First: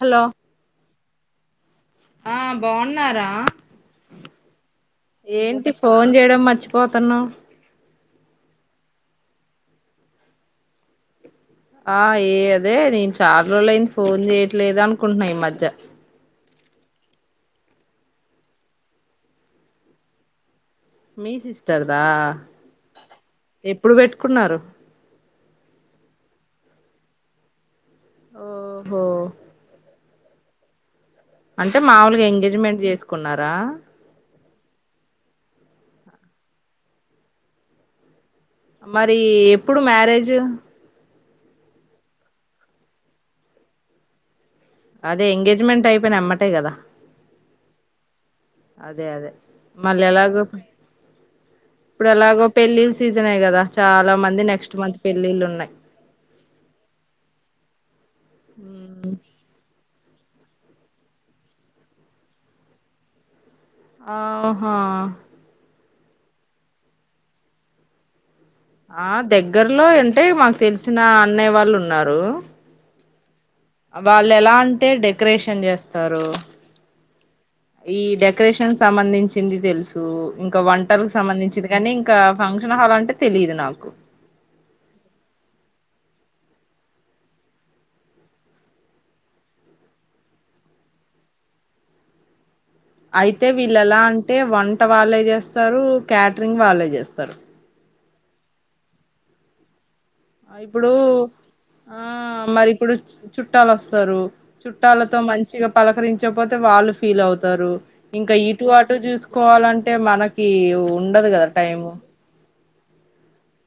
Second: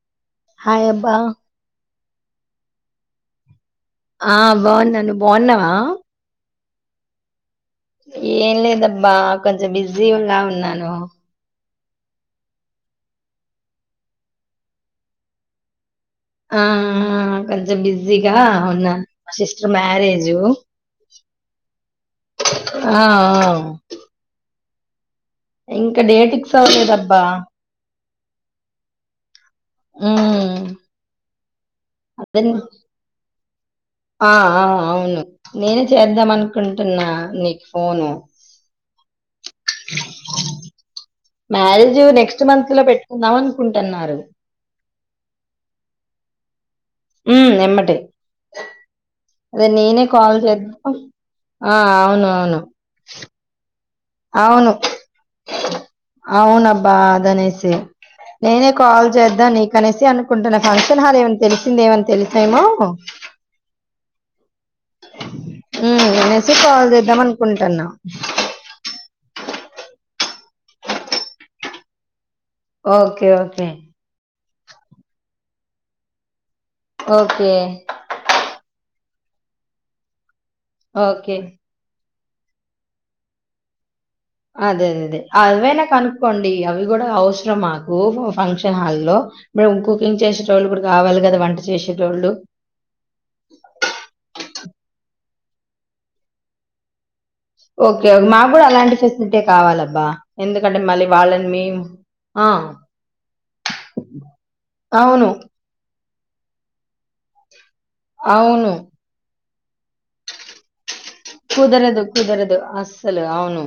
Hello hi అబ్బా. ఆ బాగున్నారా. ఆ బాగున్నాను నువ్వు బాగున్నావా. పోతున్నావ్. ఏం లేదబ్బా కొంచెం బిజీ ఉన్నా ఉన్నాను ఆ ఏ అదే నేను చాలా రోజు అయింది ఫోన్ చేయట్లేదు అనుకుంటున్నా ఈ మధ్య ఆ ఆ కొంచెం బిజ్జీగా ఉన్నా సిస్టర్ మ్యారేజ్ మీ సిస్టర్ దా ఆ ఆ. ఎప్పుడు బెట్టుకున్నారు ఇంకా డేట్ ఫిక్స్ అవ్వలేదబ్బా ఓహో హ్మ్ అంటే మాములుగా ఎంగేజ్మెంట్ చేసుకున్నారా ఆ ఆ, అవును నేనే చేద్దాం అనుకుంటున్నా నీకు ఫోను మరీప్ ఎప్పుడు మ్యారేజ్ మ్యారేజ్ నెక్స్ట్ మంత్ లో పెట్టుకుందాం అనుకుంటున్నారు అదే ఎంగేజ్మెంట్ అయిపోయినా ఎంబటే కదా ఉమ్ ఎంబటే అదే మళ్ళీ నేనే కాల్ ఎలాగో చేద్దాం ఆ ఇప్పుడు అవును ఎలాగో అవును పెళ్ళిళ్ళ సీజనే కదా చాలా మంది అవును నెక్స్ట్ మంత్ పెళ్ళిళ్ళు అవునబ్బా గనేషే నేనే కాల్ ఉన్నాయి చేద్దా నీక్ అనేసి అనుకుంటున్న ఫంక్షన్ హాల్ ఏమైనా తెలిసిందని ఏమని తెలుసేమో ఆహా హ్మ్ తినేసి కాల్ చేద్దామనుకుంటున్న ఆ దగ్గరలో అంటే మాకు తెలిసిన అన్నయ్య వాళ్ళు ఉన్నారు ఆ ఓకే ఓకే వాళ్లు ఎలా అంటే డెకరేషన్ చేస్తారు ఓకే ఈ డెకరేషన్ సమ అందించింది తెలుసు ఇంకా వంటలకు ఓకే సంబంధించింది కాని ఇంకా ఫంక్షన్ హల్ అంటే తెలిదు నాకు అదే అదే అదే అవైనా కనుక్కోండి అవి కూడా అవసరం మాకు ఫంక్షన్ హాల్లో కుకింగ్ చేసేట వాళ్ళు ఇప్పుడు కావాలి కదా వంట చేసెటోళ్లు అయితే వీళ్ళలా అంటే వన్ పంట వాళ్ళే చేస్తారు క్యాటరింగ్ వాళ్ళే చేస్తారు ఓకే మాకు కూడా అలాంటి ఫెసిలిటీ కావాలబ్బా ఎందుకంటే ఇప్పుడు మళ్ళీ వాళ్ళని మేము ఆ మరి ఇప్పుడు చుట్టాలు వస్తారు చుట్టాలతో అవును మంచిగా పలకరించి చకపోతే వాళ్ళు ఫీల్ అవుతారు ఇంకా ఇటు అవును అటు చూసు కోలంట్ అంటే మనకి ఉండదు కదా టైం అసలు అవును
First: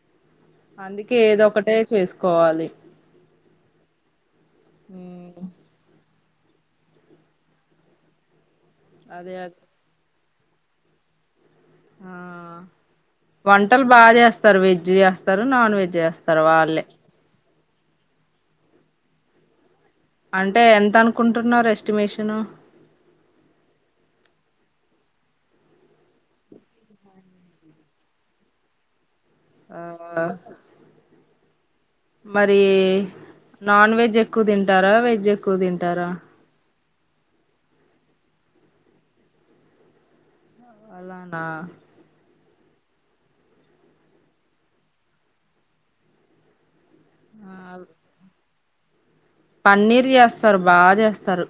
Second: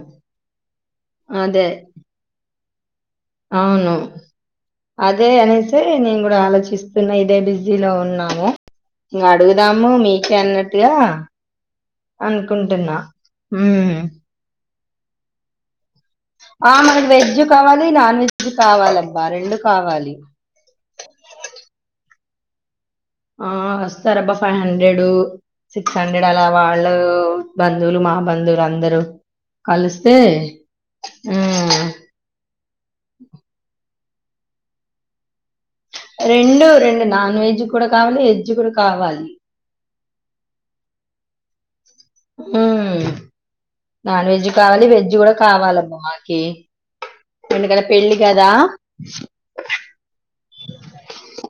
అందుకే ఏదో అదే ఒకటే చేసుకోవాలి. అవును అదే ఉమ్, అనేసి నేను కూ ఆలోచిస్తున్నా ఇదే బిజీ లో ఉన్నాము. ఇగా అదే అదే అడుగుదాము మీ అన్నట్టు గా ఆ అనుకుంటున్నా వంటలు హ్మ్ బాగా చేస్తారు వెజ్ చేస్తారు నాన్ వెజ్ చేస్తారు ఆ వాళ్ళే మనకి వెజ్ కావాలి నాన్ వెజ్ కావాలని బా రెండు కావాలి అంటే ఎంత అనుకుంటున్నారు ఎస్టిమేషన్ తిను ఆ వస్తారబ్బా ఫైవ్ హండ్రెడ్ సిక్స్ హండ్రెడ్ అలా వాళ్ళు బంధువులు మా బంధువులు అందరూ ఆ కలుస్తే ఆ మరి నాన్ వెజ్ ఎక్కువ తింటారా వెజ్ ఎకు తింటారా రెండు రెండు నాన్ వెజ్ కూడా కావాలి వెజ్ కూడా కావాలి. అ నాన్ వెజ్ కావాలి వెజ్ కూడా కావాలబ్బా మాకి ఆ, ఎందుకంటే పెళ్ళి కదా [inaudible] పన్నీర్ చేస్తారు బాగా చేస్తారు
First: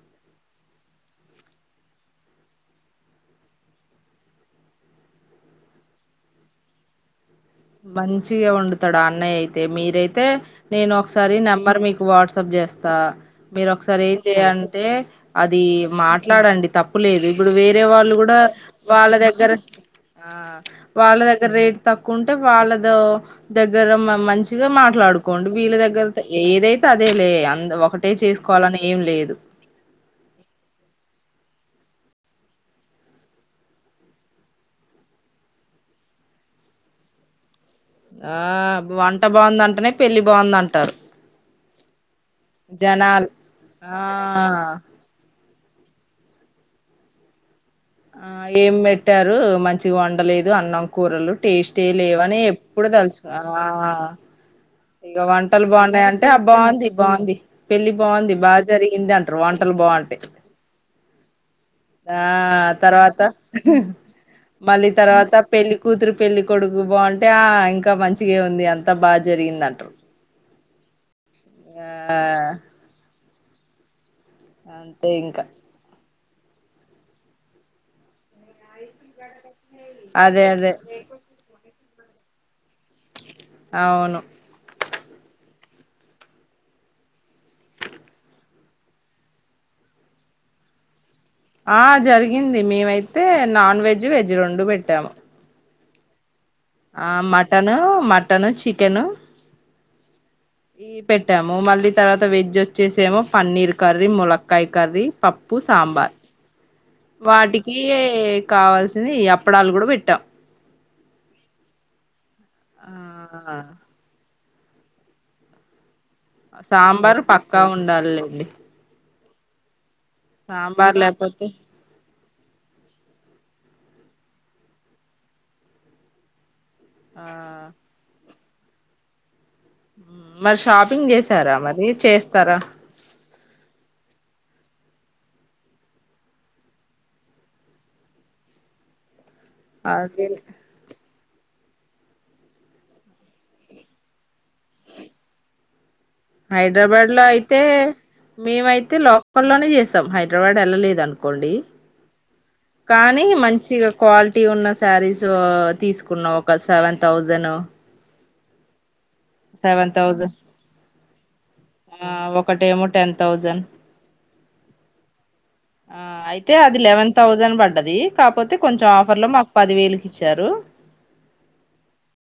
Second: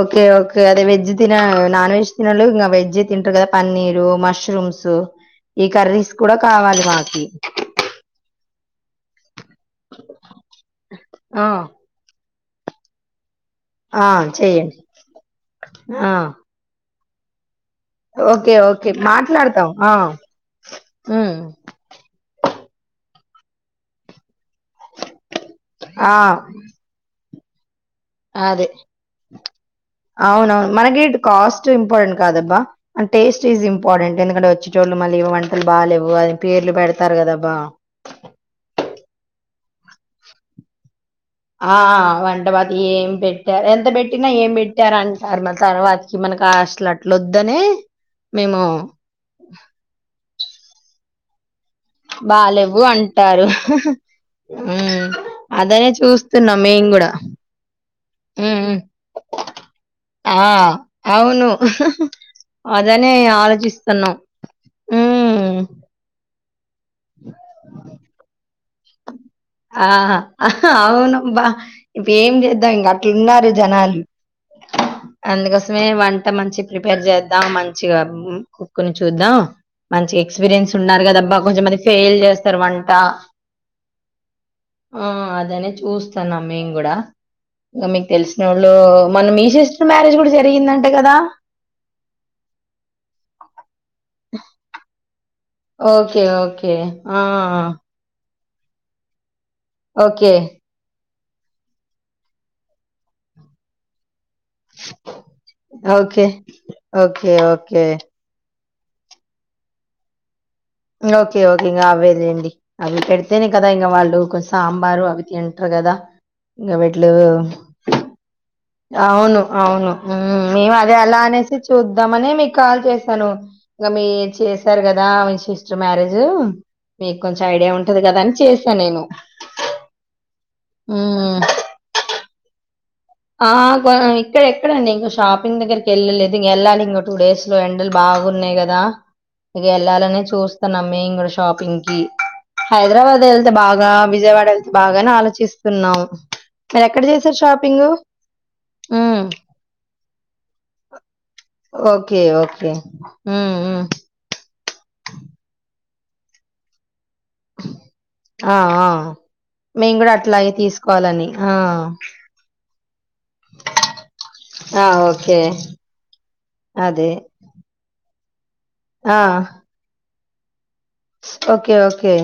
ఓకే ఓకే అదే వెజ్ తిన నాన్ వెజ్ తినలో ఇంకా వెజ్ తింటారు కదా పన్నీరు మష్రూ మష్రూమ్స్ ఈ కర్రీస్ కూడా కావాలి మాకి మంచిగా ఉండుతాడా అన్నయ యితే అతే మీరయితే నేను ఒకసారి ఆ నెంబర్ మీకు వాట్స సబ్జీ చేస్తా మీరు ఒకసారి ఆ ఏం చెయ్యండి చేయాలంటే అది ఆ మాట్లాడండి తప్పు లేదు ఇప్పుడు వేర వాళగగ ఓకే ఓకే మాట్లాడతాం ఆ ఉమ్ వాళగ్గే తక్ వాళ్ళతో దగ్గర మంచిగా మాట్లాడుకు కొం బీల దగ్గర ఆ ఏదైతే అదేలే అ ఒకటి [inaudible] అదే అవునవును మనగ కాస్ట్ ఇంపార్టెంట్ కాదబ్బా అండ్ టేస్ట్ ఇజ్ ఇంపార్టెంట్ ఎందుకంటే వచ్చే చోట్లు మళ్ళీ వంటలు బాలేవు అది పేర్లు పెడతారు కదబ్బా ఆ వంట బాగుందంటేనే పెళ్లిి బాగుందంటారు ఆ వంటపాతి ఏం జనాలు పెట్టారు ఎంత పెట్టినా ఏం ఆ పెట్టార అంటారు మరి తర్వాతకి మనకి అసలు అట్ల వద్దని ఆ ఏం పెట్టారు మంచిగా వండలేదు ఇ అన్నంకూరలు టేస్ట్ అంటే లేవని బాలేవు ఎప్పుడు తలుసుకు అంటారు ఆ ఉమ్ ఇక వంటలు అదనే బాగున్నాయి అంటే చూస్తున్నాం మేము బాగుంది కూడా బాగుంది పెళ్లిి బాగుంది బాగా ఉమ్ జరిగింది అంటారు వంటలు బాగుంటాయి ఆ అవును ఆ అదనే తర్వాత ఆలోచిస్తున్నాం మళ్ళీ తర్వాత ఉమ్ పెళ్లి కూతురు పెళ్లిి కొడుకు బా అంటే ఇంకా మంచిగా ఉంది అంత తబా [inaudible] ఆ జరిగిందంటారు అవును బా ఇప్పు ఏం జేద్దాం ఇంగ అట్లున్నార్ జనాలు అంతే ఇంకా అందుకోసమే వన్ అంత మంచి ప్రిపేర్ చేద్దాం మంచిగా మ్ కుక్ని చూద్దాం మంచి అదే అదే ఎక్స్పీరియన్స్ ఉన్నారు గదాబ్బా కొంచెంమ ఫేల్ జేస్తరు వంట అవును ఆ అదేనె చు చూస్తున్నాం మేమ్ గుడా ఇగ మీక్తెల్సినోళ్ళు మొన్న మీ సిస్టర్ మ్యారేజ్ గుడా జరిగిందంట గదా ఆ జరిగింది మేమైతే నాన్ వెజ్ వెజ్ రెండు పెట్టాము ఓకే ఓక్ ఆ మటనూ మ టను, చికెను ఒకే పెట్టాము మళ్ళీ తర్వత వెజ్ ఒచ్చేసేమో పన్నీర్ కర్రీ, ములక్ కాయ్ కర్రీ, పప్పు, ఓకే. సాంబార్ ఓకే. వాటికీ ఓకే. కావాల్సింది ఈ అప్పడాలు గుడా పెట్టా ఓకే ఓకే ఇంక అవేలేండి అవి పెడితేనే ఆ గదా ఇంగ వాళ్ళు కొ సాంబారు అవి తింట్రు గదా సాంబారు పక్కా ఉండాలేండి ఔను ఔను మ్ మేమదే అలా లేకపోతే అనేసే చూద్దామని మీక్ కాల్ చేసాను ఇగ మీ చేశారు గదా మీ సిస్టర్ మ్యారేజ్ ఆ మీకొంచెం ఐడియా ఉంటది గదని చేస్ చనేను మరి షాపింగ్ చేసారా మరి చేస్తారా ఆ గా ఇక్కడ ఎక్కడండి ఇంక షాపింగ్ దగ్గరికి ఎళ్ళలేదు ఇంగ ఎళ్ళాలి ఇంగ టూ డేస్లో ఎండలు బాగున్నాయి గదా ఇగ ఎళ్ళాలనే అదే చూస్తున్నాం మేమ్ గుడ్ షాపింగ్ కి హైదరాబాద్ ఎళ్తే బాగా విజయవాడ ఎళ్తే బాగాన అని ఆలోచిస్తున్నాం మీరెక్కడ హైదరాబాద్లో చేశారు ఐతే షాపింగు? మేమైతే హ్మ్. లోకల్లోనే చేసాం హైద్రబాడ్ ఏళ్లలేదు అనుకోండి ఓకే. ఓకే. కానీ హ్మ్. హ్మ్. మంచిగా క్వాలిటీ ఉన్న శారీసో తీస్కున్నా ఒక సెవెన్ తౌజను ఆ ఆ మేము కూడా అట్లాగే తీసుకు పాలని ఆ ఒకటేమో టెన్ థౌజండ్ ఆ ఓకే ఆ అయితే అది అదే లెవెన్ థౌజండ్ పడ్డది పోతే కొంచెం ఆ ఆఫర్ లో మాకు పది వేలుకి ఇచ్చారు ఓకే ఓకే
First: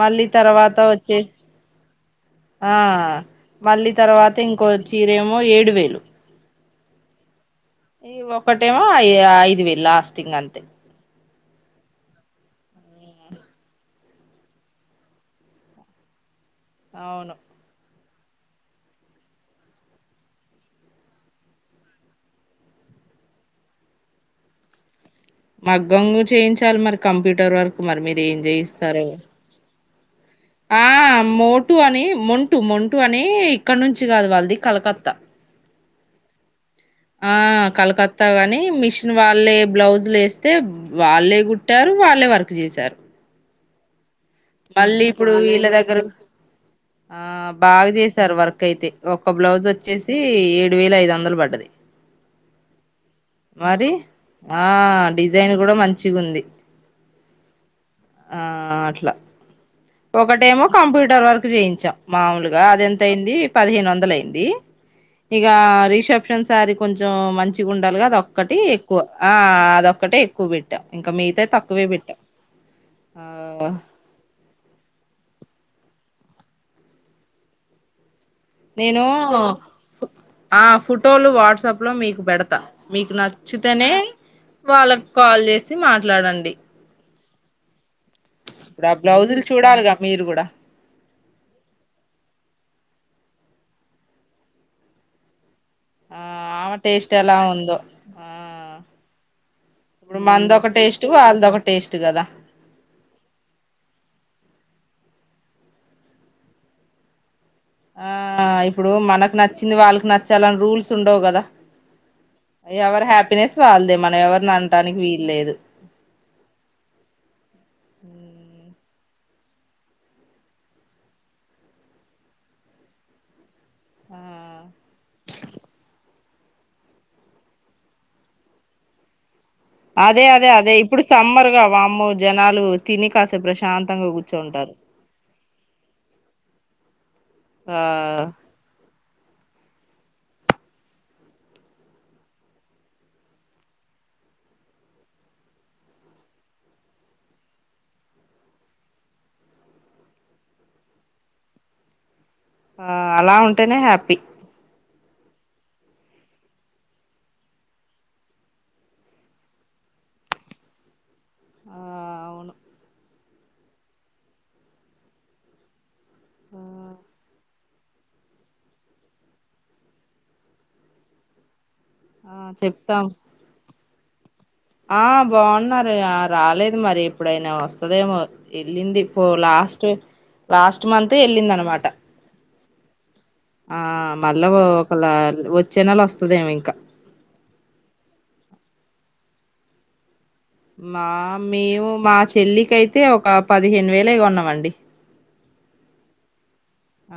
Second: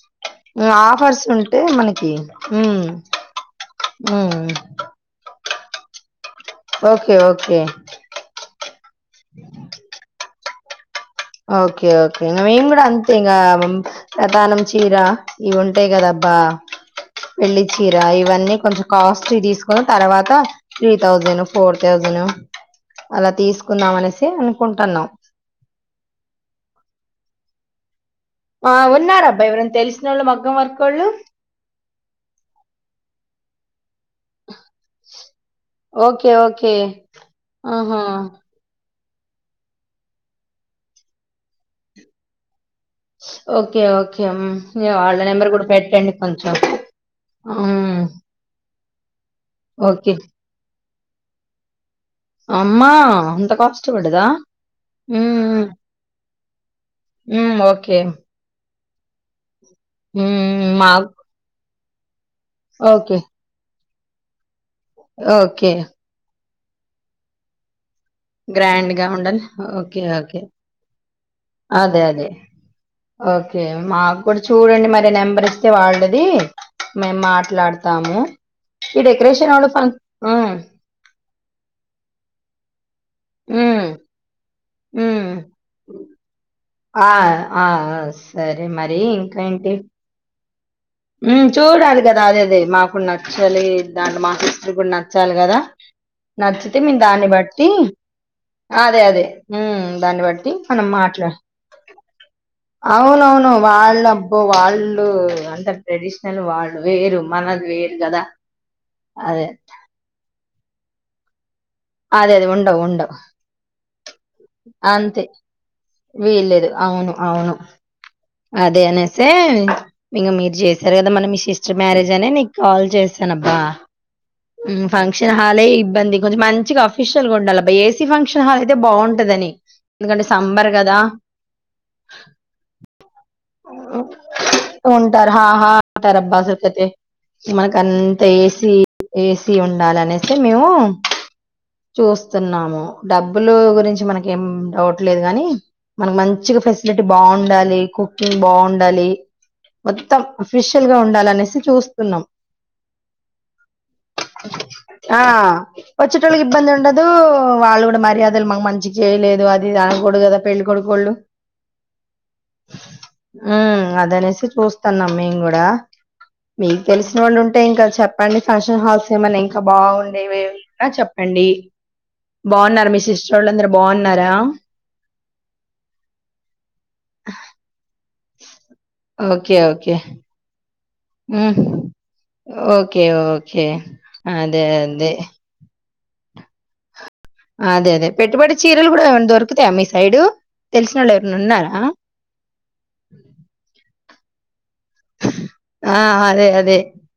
మళ్ళీ తర్వాత వచ్చే ఆఫర్స్ ఉంటే మనకి ఆ మళ్ళీ తర్వాత ఇంకో చీరేమో ఏడు వేలు ఓకే ఓకే ఈ ఒకక్కటేమో అఐ ఐదు వేలు లాస్టింగ్ అంతే ఓకే ఓకే ఇంకా మేము కూడా అంతే ఇంకా రతానం చీర ఇవి ఉంటాయి కదాబ్బా అవును ఇవన్నీ కొంచం కాస్ట్ తీసుకు తర్వాత త్రీ థౌసండ్ ఫోర్ తౌసండ్ అలా తీసుకుందాం అనేసి అనుకుంటున్నాం మగ్గంగు చేయించాలి మరి కంప్యూటర్ వర్క్ అ ఏం ఆ చేయిస్తారు ఉన్నారబ్బా ఎవరైనా తెలిసిన వాళ్ళు మగ్గం వర్క్ ఆ వాళ్ళు మోటు అని మొంటూ మొంటూ అని ఇక్కడ నుంచి కాదు వాళ్ళది కలకత్తా ఓకే ఓకే ఆ ఆహా కలకత్తా గాని మిష్ వాళ్ళే బ్లౌజ్ లే వేస్తే వాళ్ళే కుట్టారు వాళ్ళే వర్క్ చేశారు ఓకే ఓకే హ్మ్. ఇగ మళ్ళీ వాళ్ళ ఇప్పుడు నెంబర్ కూడా వీళ్ళ దగ్గర పెట్టండి కొంచెం. ఆ బాగా హ్మ్. చేసారు వర్క్ అయితే ఒక బ్లౌజ్ ఓకే. వచ్చేసి ఏడు వేల ఐదు మందులు పడ్డది అమ్మా అంత మరి కాష్టపడుదా ఆ డిజైన్ కూడా మంచిగా ఉంది ఓకే ఇలా ఒకటేమో హ్మ్. మాకు కంప్యూటర్ వరక్ చేయించాం మాములుగా అది ఎంత ఓకే. అయింది పదిహేను వంద మొదలైంది ఇక ఓకే. రిషబ్ సారి కొంచెం మంచిగా ఉండ ఉండలుగా అదొక్కటి ఎక్కువ గ్రాండ్‌గా ఆ ఉండని ఓకే. అదొక్కటే ఓకే. ఎక్కువ పెట్టా ఇంకా మిగతా తక్కువే అదే. పెట్టాం అదే. ఆ ఓకే. మాకు కూడా చూడండి మరి నెంబర్ ఇస్తే వాళ్ళది మేము మాట్లాడతాము ఈ నేను డెకరేషన్ వాళ్ళు ఫం హ్మ్. ఆ ఫోటోలు వా వాట్సాప్ లో మీకు పెడతా మీకు హ్మ్. నచ్చితేనే వాళ్ళకు హ్మ్. కాల్ చేసి మాట్లాడండి ఆ ఆజు ఇప్పుడు ఆ బ్లౌజులు చూడాలి గా మీరు గూడ హ్మ్ చూడాలి గదా అదే అదే మాకు నచ్చాలి దాంట్ మా సిస్టర్ గుడ్ నచ్చాలి గదా ఆ ఆమె నచ్చితే మేము టేస్ట్ దాన్ని ఎలా బట్టి ఉందో ఆ అదే అదే హ్మ్ ఇప్పుడు దాన్ని బట్టి మనదొక మనం టేస్ట్ మాట్లా వాళ్ళదొక టేస్ట్ కదా అవునుఅవును వాళ్ళు అబ్బో వాళ్ళు కు అంతట్ ట్రెడిషనల్ వాళ్లు వేరు కదా ఆ ఇప్పుడు మనకు అదే నచ్చింది వాళ్ళకు నచ్చాలని రూల్స్ ఉండవు గదా అదే అదే ఉండవు ఎవరి ఉండవు హ్యాపీనెస్ వాళ్ళది మ అంతే వీల్లేదు అవును అవును అదే అనేసే ఇంగా మీరు చేశారు గదా మన మీ సిస్టర్ మ్యారేజ్ అని నీకు కాల్ చేసాను అబ్బా ఆ ఉం ఫంక్షన్ హాలే ఇబ్బంది కొంచెం మంచిగా అఫీషియల్ గా ఉండాలి అబ్బా ఏసీ ఫంక్షన్ హాల్ అయితే బాగుంటది అని అదే అదే అదే ఇప్పుడు సమ్మర్ గా వామ్మో జనాలు తిని కాసేపు ప్రశాంతంగా కూర్చోంటారు ఉంటారు హాహా ఉంటారు అబ్బా స కతే ఆ మనకంత ఏసి ఏసి ఉండాలి అనేసే మేము చూస్తున్నాము డబ్బులు గురించి మనకు ఏం డౌట్ లేదు గానీ మనకు మంచిగా ఫెసిలిటీ బాగుండాలి కుకింగ్ బాగుండాలి మొత్తం అఫిషియల్ గా ఉండాలి అనేసి చూస్తున్నాం ఆ అలా ఉంటేనే హ్యాపీ ఆ వచ్చేటోళ్ళకి ఇబ్బంది ఉండదు వాళ్ళు గూడ మర్యాదలు మాకు మంచిగా చేయలేదు అది ఇది అనగూడదు గదా పెళ్ళికొడుకు ఒళ్ళు ఆ అవు మా ఆ అది అనేసి చూస్తాన్నాం మేము గుడా ఆ మీకు తెలిసిన వాళ్ళు ఉం అంటే ఇంకా చెప్పండి ఫంక్షన్ హాల్స్ ఏమన్నా ఇంకా బాగుండేవి ఏవి ఉన్న చెప్పండి ఆ బాగున్నారు మీ చెప్తాం సిస్టర్ వొళ్ళు అందరు బాగుం ఉన్నారా ఆ బాగున్నారు ఆ రాలేదు హ్మ్ మరి ఇప్పుడైనా వస్తదేమో ప వెళ్ళింది పో ఓకే లాస్ట్ ఓకే లాస్ట్ ఈ మంత్ వెళ్ళింది ఉమ్, అనమాట ఓకే ఓం ఆ మళ్ళ ఓ ఒకలా వొ చిన్నల్ వస్తుందేమింకా అదే అదే పెట్టుబడి చీరలు కూడా దొరుకుతాయా మీ సైడు తెలిసిన మా వాళ్ళు ఎవరైనా ఉన్నారా మేము మా చెల్లికయితే ఒక పదిహేను వేలేగొన్నామండి ఆ అదే అదే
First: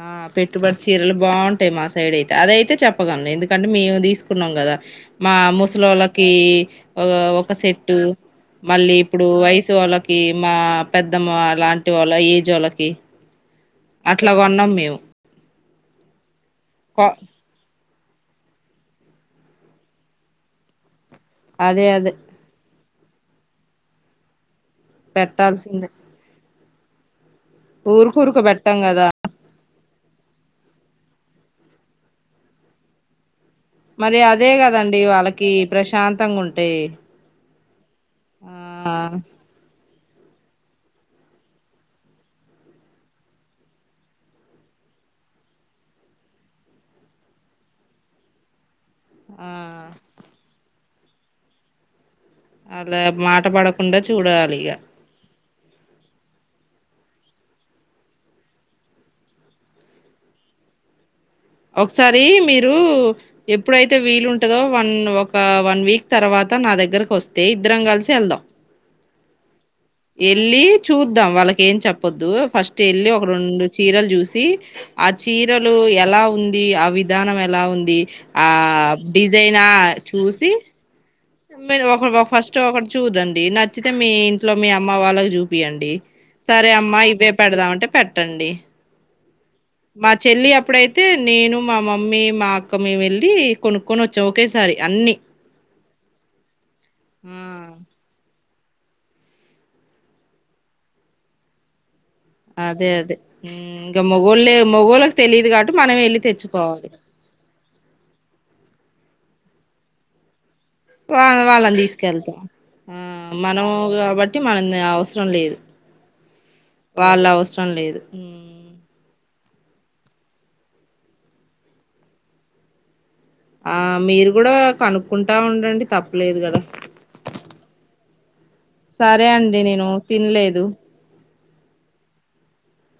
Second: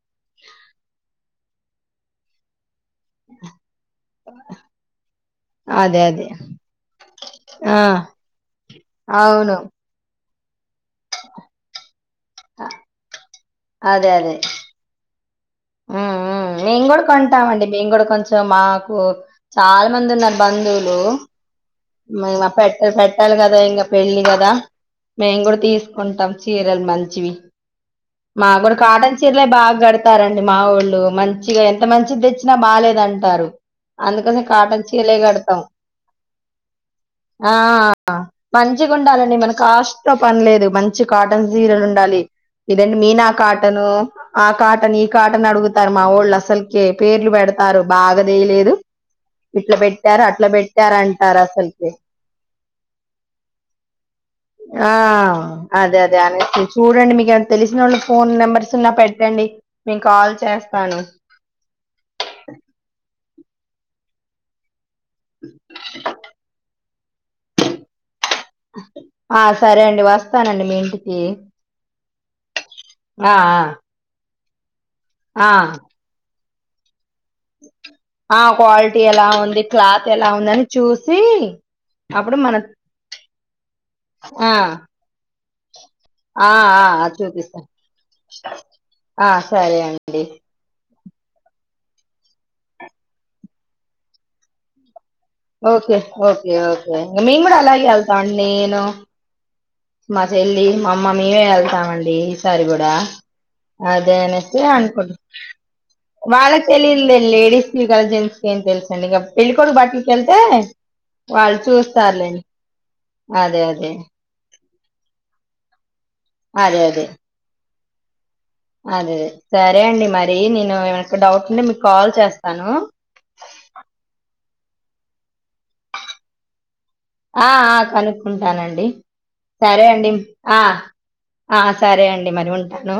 ఆ పెట్టుబడి చీరలు బాగుంటాయి మా సైడ్ అయితే అదయితే చెప్పగలను ఎందుకంటే మేము దీసుకున్నాము కదా మా అదే అదే ముసులోలకి ఓ ఒక ఆ సెట్టు మళ్ళీ ఇపుడు అవును. వయిసోలకి మా పెద్దమ్మ అలాం టి వాళ ఏజోలకి అట్లా కొన్నం మేము ఊ ఊ మేము కూడా కొ కొంటామండి మేము కూడా కొంచెం మాకు చాలా మంది ఉన్నారు బంధువులు అదే అదే తె పెట్టాలి కదా ఇంగా పెళ్లి కదా మేము కూడా పెట్టాల్సిందే తీసుకుంటాం చీరలు మంచివి ఊరుకు ఊరుకు మాగుడ పెట్టాం కదా కాటన్ చీర్లే బాగ్ గడ్ టారండి మా వోళ్ళు మంచిగా ఎంత మంచిది తెచ్చినా బాలేేదంటారు మరి అదే కదండి వాళ్ళకి ప్రశాంతంగా ఉంటే ఆ ఆ మంచిగా ఉండాలండి మన కాస్ట్ త పనిలేదు మంచి కాటన్ చీరలు ఉండాలి ఇదండి మీనా కాటన్ ఆ కాటన్ ఈ కాటన్ అడుగుతారు మా వోళ్ళు అసలుకే పేర్లు పెడతారు బాగాదేలేదు ఇట్లా ఆ పెట్టారూ అట్లా పెట్ కరన్ తెరసల్కె అలా మాట పడకుండా చూడాలి ఇగ ఆ అదే అదే అనే చూడండి మీకు ఏ తెలిసిన వాళ్ళు ఫోన్ నెంబర్స్ ఉన్నా పెట్టండి నేను కాల్ చేస్తాను ఒకసారి మీరు ఎప్పుడైతే వీలుంటదో వన్ ఒక వన్ వీక్ తర్వాత నా దగ్గర వొస్తే ఇద్దరం కలిసి వెళ్దాం ఆస్ యెళ్ళి చూద్దాం వాళ్ళకేం చెప్పొద్దు ఫస్ట్ యెళ్ళి ఒక ఆ రెండు చీరలు చూసి ఇ ఆ చీరలు ఎలా ఉంది ఇ ఆ విధానం ఎలా ఉంది ఆ క్వాలిటీ ఎలా ఉంది డిజైనా క్లాత్ ఎలా చూసి ఉందని చూసి మీరు ఒక అప్పుడు మన ఫస్ట్ ఒకటి చూదండి నచ్చితే మీ ఇంట్లో మీ ఆ అమ్మ వాళ్ళకు జూపియండి ఆ సరే అమ్మ ఆ ఇవే చూపిస్తాను పెడదామంటే పెట్టండి ఆ సరే మా అండి చెల్లి అప్పుడైతే అయితే నేను మా మమ్మీ మా అక్క మేమెళ్ళి కొనుక్కొని వచ్చాం ఒకేసారి అన్నిీ ఓకే ఓకే ఓకే ఆ! మెంగూడ అలాగే వెల్తమండి నేను మా చెల్లి మా అమ్మ మేమే యెళ్తామండి ఈ సారి అదే గూడా అదే ఇంకా అదే మొగోళ్ళే అస్తే అకో మొగోళ్ళకి తెలియదు కాబట్టి మనం వెళ్ళి వాళ్ళ తెచ్చుకోవాలి తెలి లేడీస్ ఇ జెంట్స్ క తెలు ండి ఇగ పెళ్ళికొడుకు బట్టల్కెళ్తే వా వాళ్ళని దీసుకెళ్తాం ఆ అదే మనము అదే గాబట్టి మనకి అ అవసరం లేదు అదే అదే ం లేదు అదేే సరే అండి మరి నేను ఏమ డౌట్ ఉంటే మీకు కాల్ చేస్తాను ఆ మీరు కూడా కనుక్కుంటా ఉండండి తప్పులేదు కదా ఆ కనుక్ కుంటానండి సరే అండి సరే నేను అండి ఆ తినలేదు ఆ సరే అండి మరి ఉంటాను